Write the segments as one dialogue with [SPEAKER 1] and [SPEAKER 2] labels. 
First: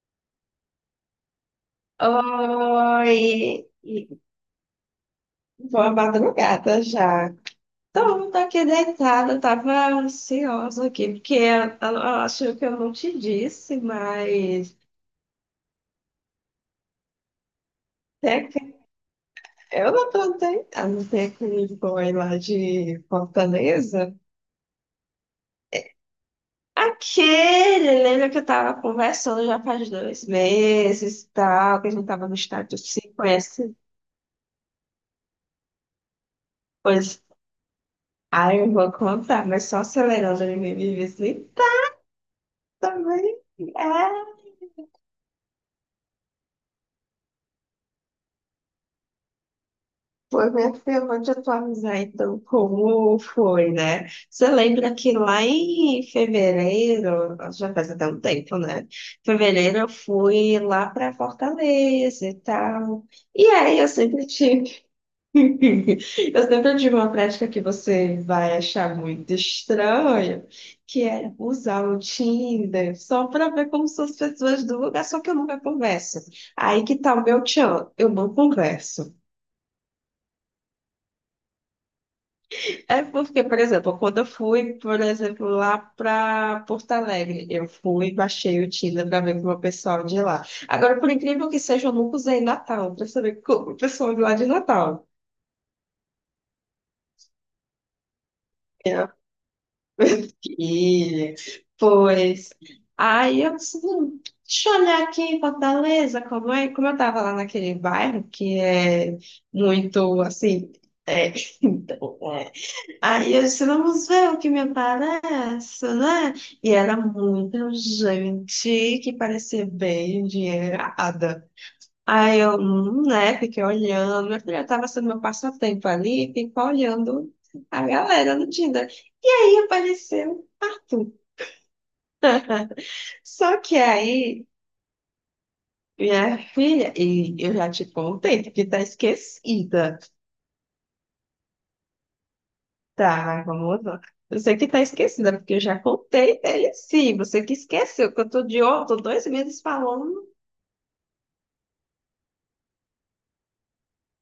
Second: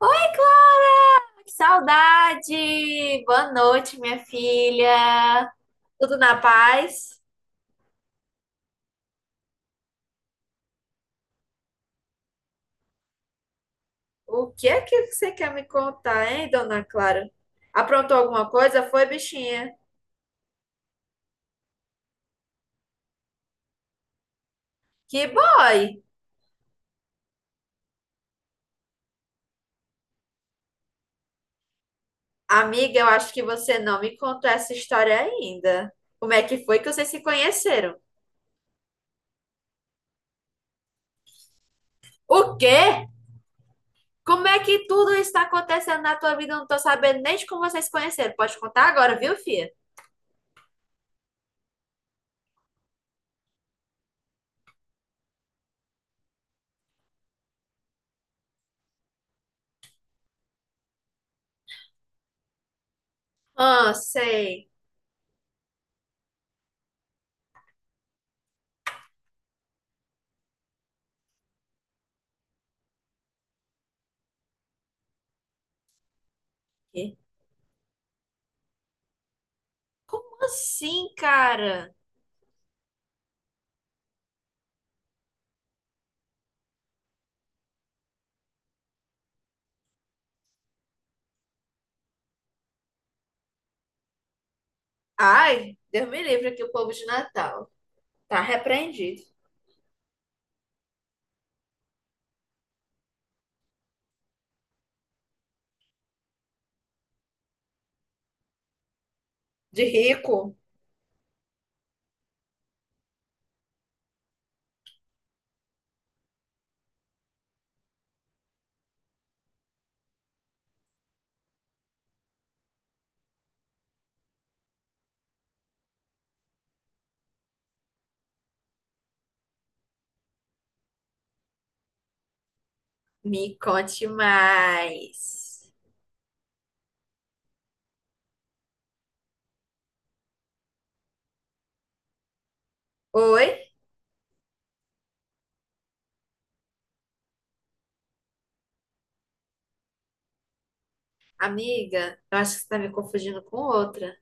[SPEAKER 1] Oi, Clara! Que saudade! Boa
[SPEAKER 2] Oi,
[SPEAKER 1] noite, minha
[SPEAKER 2] e
[SPEAKER 1] filha!
[SPEAKER 2] boa
[SPEAKER 1] Tudo na
[SPEAKER 2] madrugada
[SPEAKER 1] paz?
[SPEAKER 2] já. Tô, tô aqui deitada, tava ansiosa aqui, porque eu acho que eu não te disse,
[SPEAKER 1] O que
[SPEAKER 2] mas
[SPEAKER 1] é que você quer me contar, hein, dona Clara? Aprontou
[SPEAKER 2] tem
[SPEAKER 1] alguma
[SPEAKER 2] que-
[SPEAKER 1] coisa? Foi, bichinha?
[SPEAKER 2] eu não tô deitando, tem aquele boy lá de Fortaleza.
[SPEAKER 1] Que boy!
[SPEAKER 2] Aquele, lembra que eu tava conversando já faz dois meses e tal, que a gente tava no estádio
[SPEAKER 1] Amiga, eu
[SPEAKER 2] 5,
[SPEAKER 1] acho que
[SPEAKER 2] esse,
[SPEAKER 1] você não me contou essa história ainda. Como é que foi que vocês se
[SPEAKER 2] pois,
[SPEAKER 1] conheceram?
[SPEAKER 2] aí eu vou contar, mas só acelerando, ele me visita
[SPEAKER 1] O quê?
[SPEAKER 2] também. É
[SPEAKER 1] Como é que tudo isso está acontecendo na tua vida? Eu não tô sabendo nem de como vocês se conheceram. Pode contar agora, viu, filha?
[SPEAKER 2] foi, minha filha, vou te atualizar então como foi, né? Você lembra que lá em fevereiro, já faz até um tempo, né? Fevereiro eu fui lá para Fortaleza e tal. E aí eu
[SPEAKER 1] Ah,
[SPEAKER 2] sempre
[SPEAKER 1] sei.
[SPEAKER 2] tive, eu sempre tive uma prática que você vai achar muito estranha, que é usar o Tinder só para ver como são as pessoas do lugar, só que eu nunca converso. Aí que tá o meu tchan, eu não converso.
[SPEAKER 1] Como assim, cara?
[SPEAKER 2] É porque, por exemplo, quando eu fui, por exemplo, lá para Porto Alegre, eu fui e baixei o Tinder para ver com o pessoal de lá. Agora, por incrível que seja, eu nunca usei Natal para saber como o pessoal de lá de Natal.
[SPEAKER 1] Ai, Deus me livre aqui o povo de Natal. Tá
[SPEAKER 2] É.
[SPEAKER 1] repreendido.
[SPEAKER 2] E, pois, aí eu disse, deixa eu olhar aqui em Fortaleza, como é? Como eu estava lá naquele bairro que é
[SPEAKER 1] De
[SPEAKER 2] muito,
[SPEAKER 1] rico?
[SPEAKER 2] assim, é". Aí eu disse, vamos ver o que me aparece, né? E era muita gente que parecia bem endinheirada. Aí eu, né, fiquei olhando, eu já estava sendo meu passatempo ali, ficar olhando a galera no Tinder. E aí apareceu Arthur.
[SPEAKER 1] Me
[SPEAKER 2] Só que
[SPEAKER 1] conte
[SPEAKER 2] aí,
[SPEAKER 1] mais.
[SPEAKER 2] minha filha, e eu já te contei, porque tá esquecida. Tá, mas
[SPEAKER 1] Oi,
[SPEAKER 2] vamos lá. Você que tá esquecida, porque eu já contei ele sim. Você que esqueceu, que eu tô de ó, tô dois meses falando.
[SPEAKER 1] amiga? Eu acho que você tá me confundindo com outra.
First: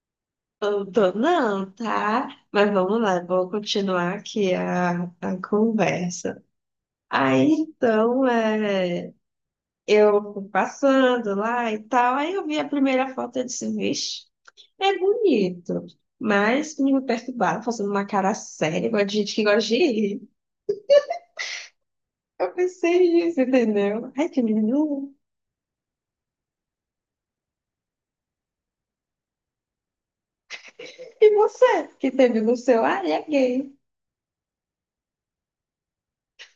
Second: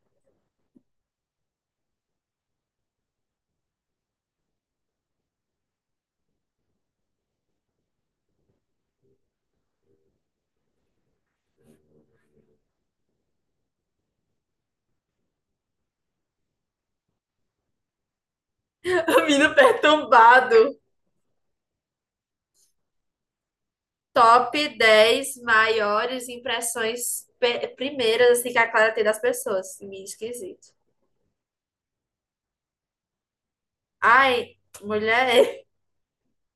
[SPEAKER 2] Eu tô, não, tá? Mas vamos lá, vou continuar aqui a conversa. Aí então, é, eu fui passando lá e tal. Aí eu vi a primeira foto e disse, vixe, é bonito. Mas me perturbaram, fazendo uma cara séria, igual de
[SPEAKER 1] O
[SPEAKER 2] gente que
[SPEAKER 1] Menino
[SPEAKER 2] gosta de rir.
[SPEAKER 1] perturbado.
[SPEAKER 2] Eu pensei nisso, entendeu? Ai, que
[SPEAKER 1] Top
[SPEAKER 2] menino.
[SPEAKER 1] 10 maiores impressões primeiras assim, que a Clara tem das pessoas. Meio esquisito.
[SPEAKER 2] E você, que teve no seu, ah, ele é gay,
[SPEAKER 1] Ai, mulher,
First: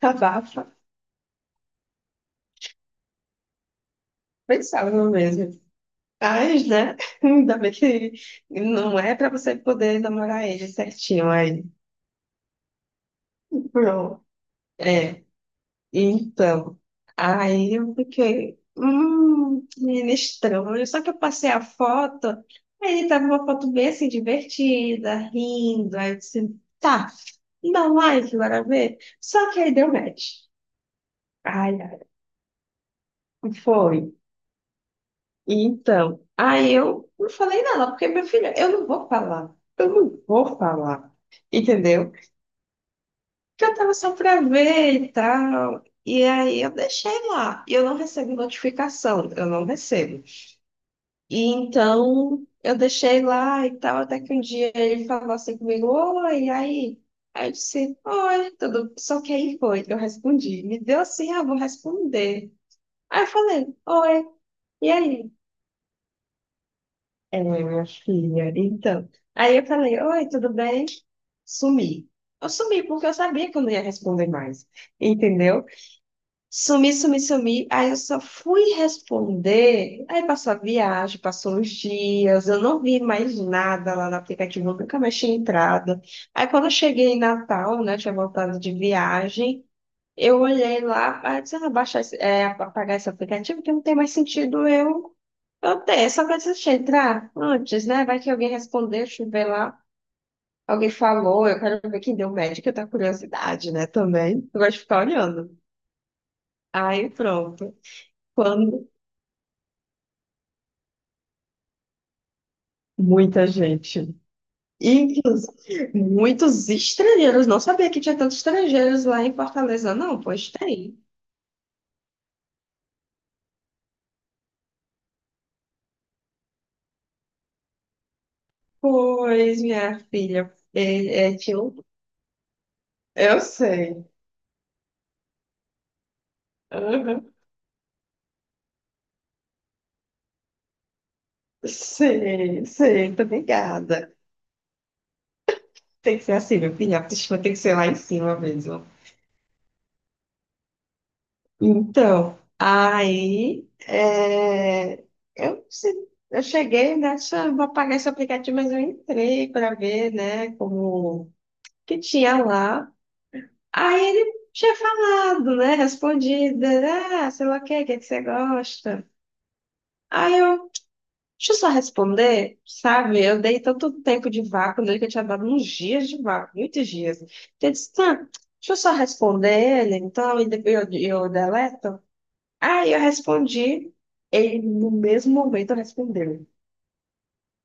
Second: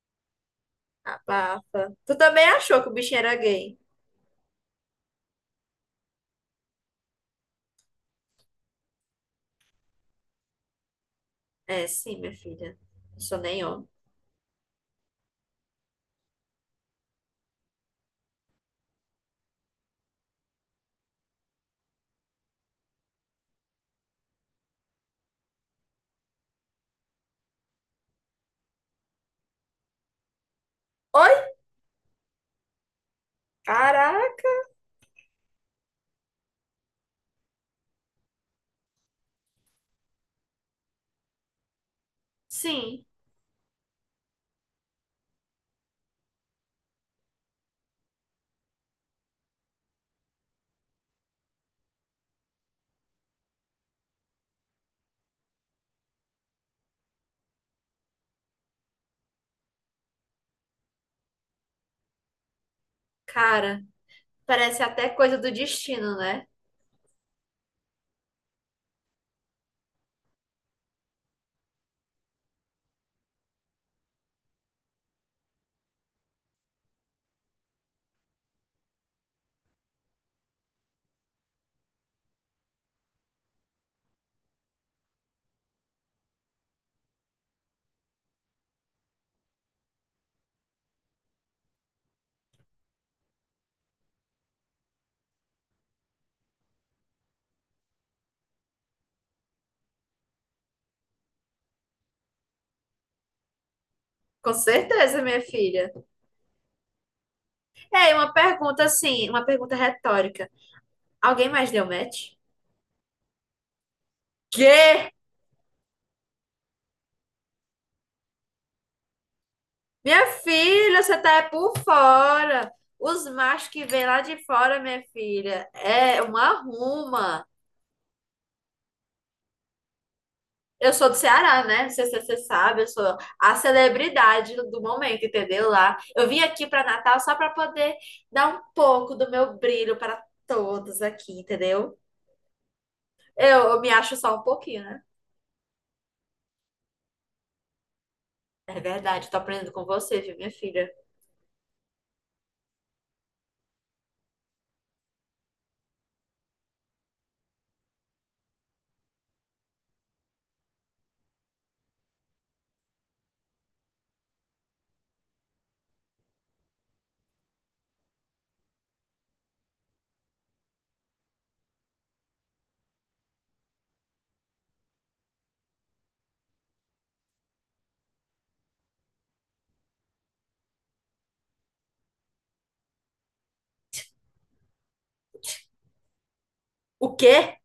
[SPEAKER 2] abafa.
[SPEAKER 1] abafa. Tu também achou que o bichinho era gay?
[SPEAKER 2] Pensava no mesmo. Mas, né? Ainda bem que não é pra você poder namorar ele certinho aí.
[SPEAKER 1] É, sim, minha filha. Não sou nem homem.
[SPEAKER 2] Pronto. É. Então, aí eu fiquei, menino estranho. Só que eu passei a foto, aí ele tava uma foto bem assim, divertida, rindo. Aí eu disse, tá, dá um like, bora ver. Só que aí deu match.
[SPEAKER 1] Oi?
[SPEAKER 2] Ai, ai, foi.
[SPEAKER 1] Caraca!
[SPEAKER 2] Então, aí eu não falei nada, porque, meu filho, eu não vou falar, eu não vou falar, entendeu?
[SPEAKER 1] Sim,
[SPEAKER 2] Porque eu tava só pra ver e tal, e aí eu deixei lá, e eu não recebo notificação, eu não recebo. E então, eu deixei lá e tal, até que um dia ele falou assim comigo, oi, e aí? Aí eu disse, oi, tudo, só que aí foi, eu respondi, me deu assim, ah, vou responder. Aí eu falei,
[SPEAKER 1] cara,
[SPEAKER 2] oi,
[SPEAKER 1] parece
[SPEAKER 2] e
[SPEAKER 1] até
[SPEAKER 2] aí?
[SPEAKER 1] coisa do destino, né?
[SPEAKER 2] É, minha filha. Então, aí eu falei, oi, tudo bem? Sumi. Eu sumi porque eu sabia que eu não ia responder mais, entendeu? Sumi. Aí eu só fui responder. Aí passou a viagem, passou uns dias, eu não vi mais nada lá no aplicativo, eu nunca mais tinha entrado. Aí quando eu cheguei em Natal, né, tinha voltado de viagem, eu olhei lá, ah, disse, ah, baixar, é, apagar esse aplicativo, porque não tem mais sentido eu tenho, só que eu entrar antes, né? Vai que alguém respondeu, deixa eu ver lá. Alguém falou, eu quero ver quem deu médico, eu tenho curiosidade, né? Também.
[SPEAKER 1] Com
[SPEAKER 2] Eu gosto de ficar
[SPEAKER 1] certeza, minha
[SPEAKER 2] olhando.
[SPEAKER 1] filha.
[SPEAKER 2] Aí pronto.
[SPEAKER 1] É, e uma pergunta
[SPEAKER 2] Quando
[SPEAKER 1] assim, uma pergunta retórica. Alguém mais deu match?
[SPEAKER 2] muita gente.
[SPEAKER 1] Quê?
[SPEAKER 2] Inclusive, muitos estrangeiros. Não sabia que tinha tantos estrangeiros lá em Fortaleza, não.
[SPEAKER 1] Minha
[SPEAKER 2] Pois tem.
[SPEAKER 1] filha, você tá é por fora. Os machos que vêm lá de fora, minha filha, é uma arruma.
[SPEAKER 2] Pois, minha filha,
[SPEAKER 1] Eu sou do
[SPEAKER 2] é, tinha
[SPEAKER 1] Ceará,
[SPEAKER 2] um-
[SPEAKER 1] né? Não sei se você sabe, eu sou
[SPEAKER 2] eu
[SPEAKER 1] a
[SPEAKER 2] sei.
[SPEAKER 1] celebridade do momento, entendeu? Lá. Eu vim aqui para Natal
[SPEAKER 2] Aham.
[SPEAKER 1] só para poder dar um pouco do meu brilho para todos aqui, entendeu?
[SPEAKER 2] Sei, sei, muito
[SPEAKER 1] Eu me
[SPEAKER 2] obrigada.
[SPEAKER 1] acho só um pouquinho, né?
[SPEAKER 2] Tem que ser assim, meu filho, a autoestima tem que ser lá em cima
[SPEAKER 1] É
[SPEAKER 2] mesmo.
[SPEAKER 1] verdade, tô aprendendo com você, viu, minha filha?
[SPEAKER 2] Então, aí é, eu, eu cheguei nessa, vou apagar esse aplicativo, mas eu entrei para ver, né, como que tinha lá. Aí ele tinha falado, né, respondido, né, ah, sei lá o que é que você gosta? Aí eu, deixa eu só responder, sabe? Eu dei tanto tempo de vácuo nele que eu tinha dado uns dias de vácuo, muitos dias. Então, eu disse, tá, deixa eu só responder ele, então, e depois eu deleto. Aí eu respondi, ele no mesmo momento respondeu.
[SPEAKER 1] O quê?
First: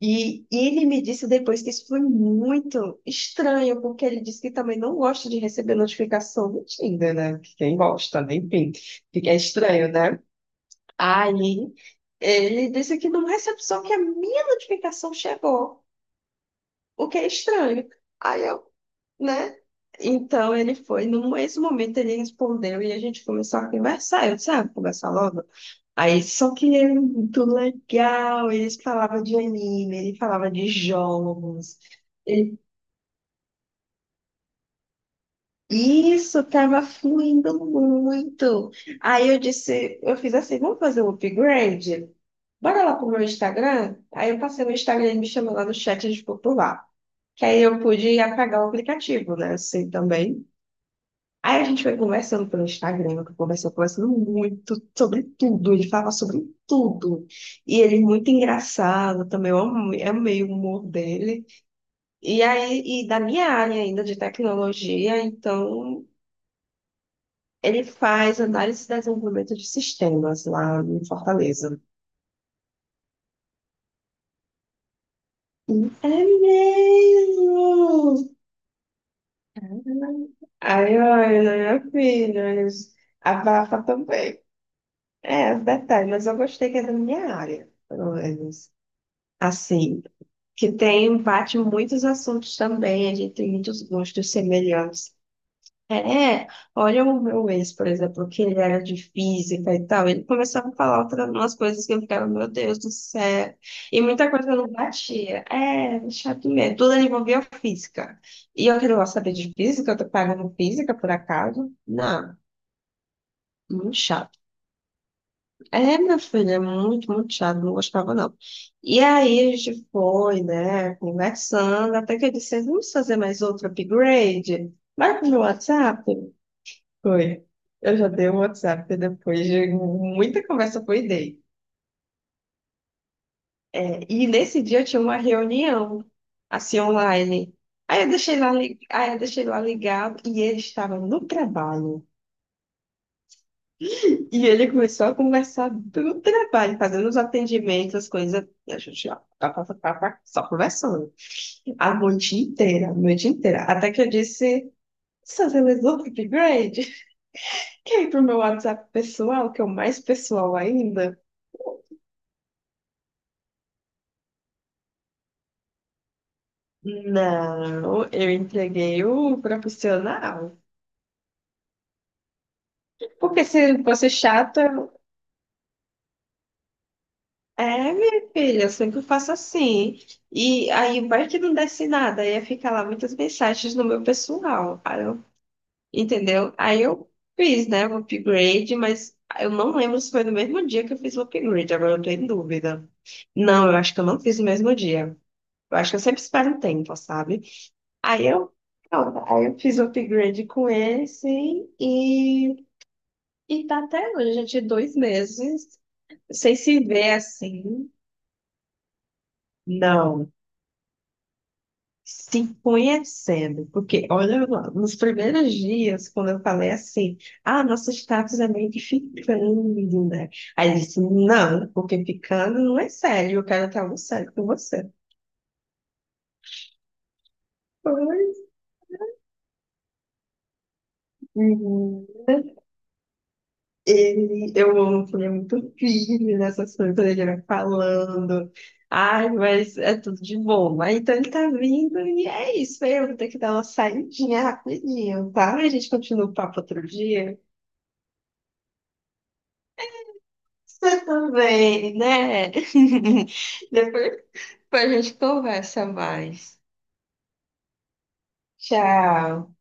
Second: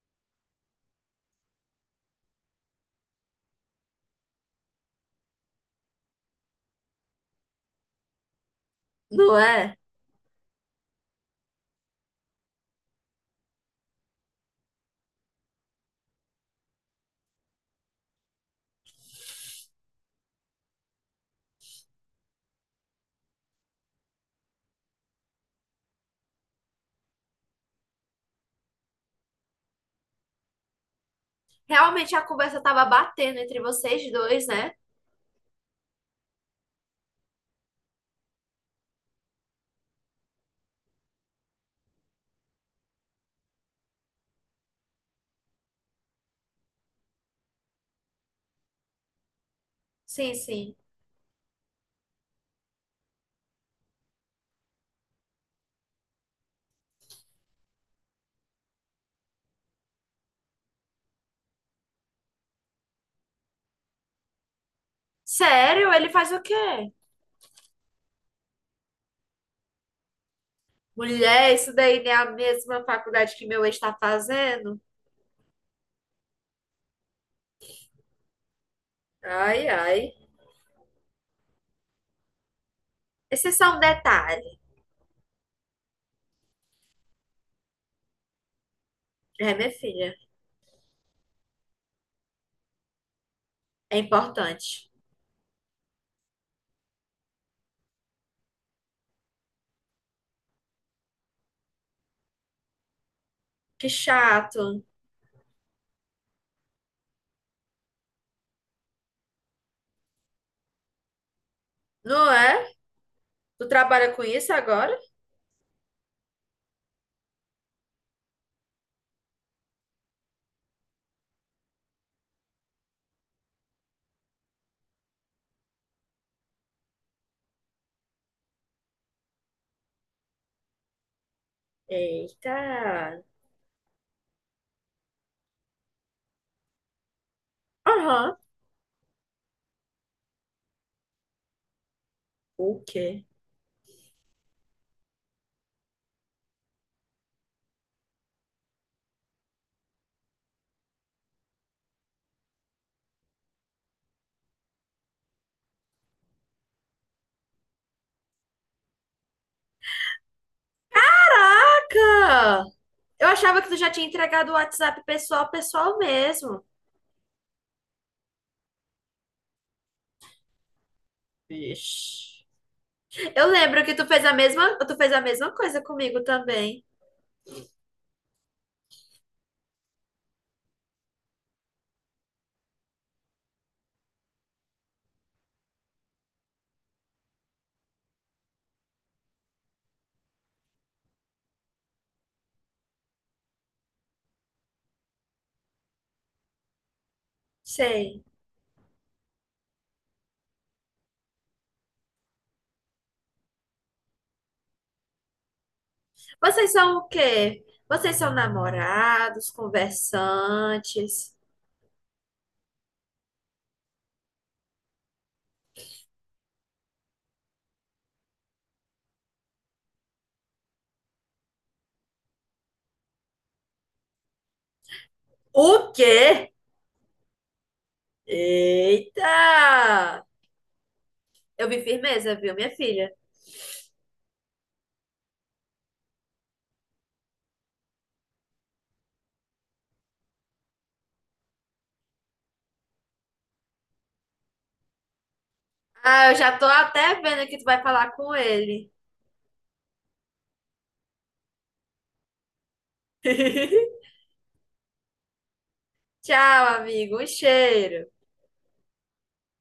[SPEAKER 2] E ele me disse depois que isso foi muito estranho, porque ele disse que também não gosta de receber notificação do Tinder, né? Que quem gosta, né? Enfim, fica
[SPEAKER 1] Não é?
[SPEAKER 2] estranho, né? Aí ele disse que não recebe só que a minha notificação chegou, o que é estranho. Aí eu, né? Então ele foi, no mesmo momento ele respondeu e a gente começou a conversar. Eu disse, ah, vou conversar logo. Aí, só que era muito legal, eles falavam de anime, ele falava de jogos.
[SPEAKER 1] Realmente a
[SPEAKER 2] Ele-
[SPEAKER 1] conversa tava batendo entre vocês dois, né?
[SPEAKER 2] Isso estava fluindo muito. Aí eu disse, eu fiz assim, vamos fazer um upgrade? Bora lá pro meu Instagram? Aí eu passei no Instagram e ele me chamou lá no chat de popular. Que aí eu pude apagar o aplicativo, né? Assim
[SPEAKER 1] Sim,
[SPEAKER 2] também.
[SPEAKER 1] sim.
[SPEAKER 2] Aí a gente foi conversando pelo Instagram, eu conversou conversando muito sobre tudo, ele fala sobre tudo. E ele é muito engraçado também, eu amei o humor dele. E aí, e da minha área ainda de tecnologia,
[SPEAKER 1] Sério?
[SPEAKER 2] então
[SPEAKER 1] Ele faz o quê?
[SPEAKER 2] ele faz análise e desenvolvimento de sistemas lá em
[SPEAKER 1] Mulher, isso
[SPEAKER 2] Fortaleza.
[SPEAKER 1] daí não é a mesma faculdade que meu ex tá fazendo?
[SPEAKER 2] É mesmo!
[SPEAKER 1] Ai, ai.
[SPEAKER 2] Aí, olha, minha filha,
[SPEAKER 1] Esse é só um
[SPEAKER 2] abafa também.
[SPEAKER 1] detalhe.
[SPEAKER 2] É, detalhe, mas eu gostei que é da minha área, pelo menos.
[SPEAKER 1] É, minha
[SPEAKER 2] Assim,
[SPEAKER 1] filha,
[SPEAKER 2] que tem, bate muitos assuntos também, a gente tem muitos
[SPEAKER 1] é
[SPEAKER 2] gostos
[SPEAKER 1] importante.
[SPEAKER 2] semelhantes. É, olha o meu ex, por exemplo, que ele era de física e tal, ele começava a falar outras umas coisas que eu ficava, meu Deus do céu,
[SPEAKER 1] Que
[SPEAKER 2] e muita coisa não
[SPEAKER 1] chato,
[SPEAKER 2] batia. É, chato mesmo, tudo ele envolvia física. E eu que não gosto de saber de física, eu tô pagando física por acaso?
[SPEAKER 1] não
[SPEAKER 2] Não,
[SPEAKER 1] é? Tu
[SPEAKER 2] muito
[SPEAKER 1] trabalha com
[SPEAKER 2] chato.
[SPEAKER 1] isso agora?
[SPEAKER 2] É, meu filho, é muito, muito chato, não gostava não. E aí a gente foi, né, conversando, até que eu disse, vamos fazer mais outro upgrade? Vai pro meu WhatsApp? Foi. Eu já dei o WhatsApp depois de muita conversa, foi dei.
[SPEAKER 1] Eita.
[SPEAKER 2] É, e nesse dia eu tinha uma reunião, assim, online. Aí eu
[SPEAKER 1] Aham.
[SPEAKER 2] deixei lá, aí eu deixei lá ligado e ele estava no trabalho.
[SPEAKER 1] O quê?
[SPEAKER 2] E ele começou a conversar do trabalho, fazendo os atendimentos, as coisas. E a gente, ó, pá, pá, pá, pá, pá, só conversando. A noite inteira, a noite inteira. Até que eu disse, "Só você resolveu o upgrade? Quer ir pro meu WhatsApp pessoal, que é o mais pessoal ainda?
[SPEAKER 1] Caraca! Eu achava que tu já tinha entregado o WhatsApp pessoal, pessoal mesmo.
[SPEAKER 2] Não, eu entreguei o profissional.
[SPEAKER 1] Vixe.
[SPEAKER 2] Porque
[SPEAKER 1] Eu
[SPEAKER 2] se
[SPEAKER 1] lembro que
[SPEAKER 2] fosse chata,
[SPEAKER 1] tu fez a mesma coisa comigo também.
[SPEAKER 2] é, minha filha, eu sempre faço assim. E aí vai que não desce nada, aí ia ficar lá muitas mensagens no meu pessoal. Aí eu, entendeu? Aí eu fiz, né, o upgrade, mas eu não lembro se foi no mesmo dia que eu fiz o upgrade, agora eu tô em dúvida. Não, eu acho que eu não fiz no mesmo dia. Eu acho que eu sempre espero um tempo, sabe?
[SPEAKER 1] Sei.
[SPEAKER 2] Aí eu, pronto, aí eu fiz o upgrade com esse e, e tá até hoje, a gente, dois meses, sem
[SPEAKER 1] Vocês
[SPEAKER 2] se
[SPEAKER 1] são o
[SPEAKER 2] ver
[SPEAKER 1] quê?
[SPEAKER 2] assim.
[SPEAKER 1] Vocês são namorados,
[SPEAKER 2] Não.
[SPEAKER 1] conversantes.
[SPEAKER 2] Se conhecendo, porque olha lá, nos primeiros dias, quando eu falei assim, ah, nosso status é meio que ficando, né? Aí ele disse, não, porque ficando não é sério, eu quero estar no sério com você.
[SPEAKER 1] O quê?
[SPEAKER 2] Pois,
[SPEAKER 1] Eita! Eu vi
[SPEAKER 2] menina,
[SPEAKER 1] firmeza, viu, minha filha?
[SPEAKER 2] ele, eu amo que ele é muito firme nessas coisas, quando ele vai falando, ai, mas é tudo de bom. Aí, então ele tá vindo e é isso, né? Eu vou ter que dar uma saidinha rapidinho, tá? A gente continua
[SPEAKER 1] Ah,
[SPEAKER 2] o
[SPEAKER 1] eu já
[SPEAKER 2] papo
[SPEAKER 1] tô
[SPEAKER 2] outro
[SPEAKER 1] até
[SPEAKER 2] dia.
[SPEAKER 1] vendo que tu vai falar com ele.
[SPEAKER 2] Você também, né? Depois a gente conversa mais.
[SPEAKER 1] Tchau, amigo. Um cheiro.
[SPEAKER 2] Tchau.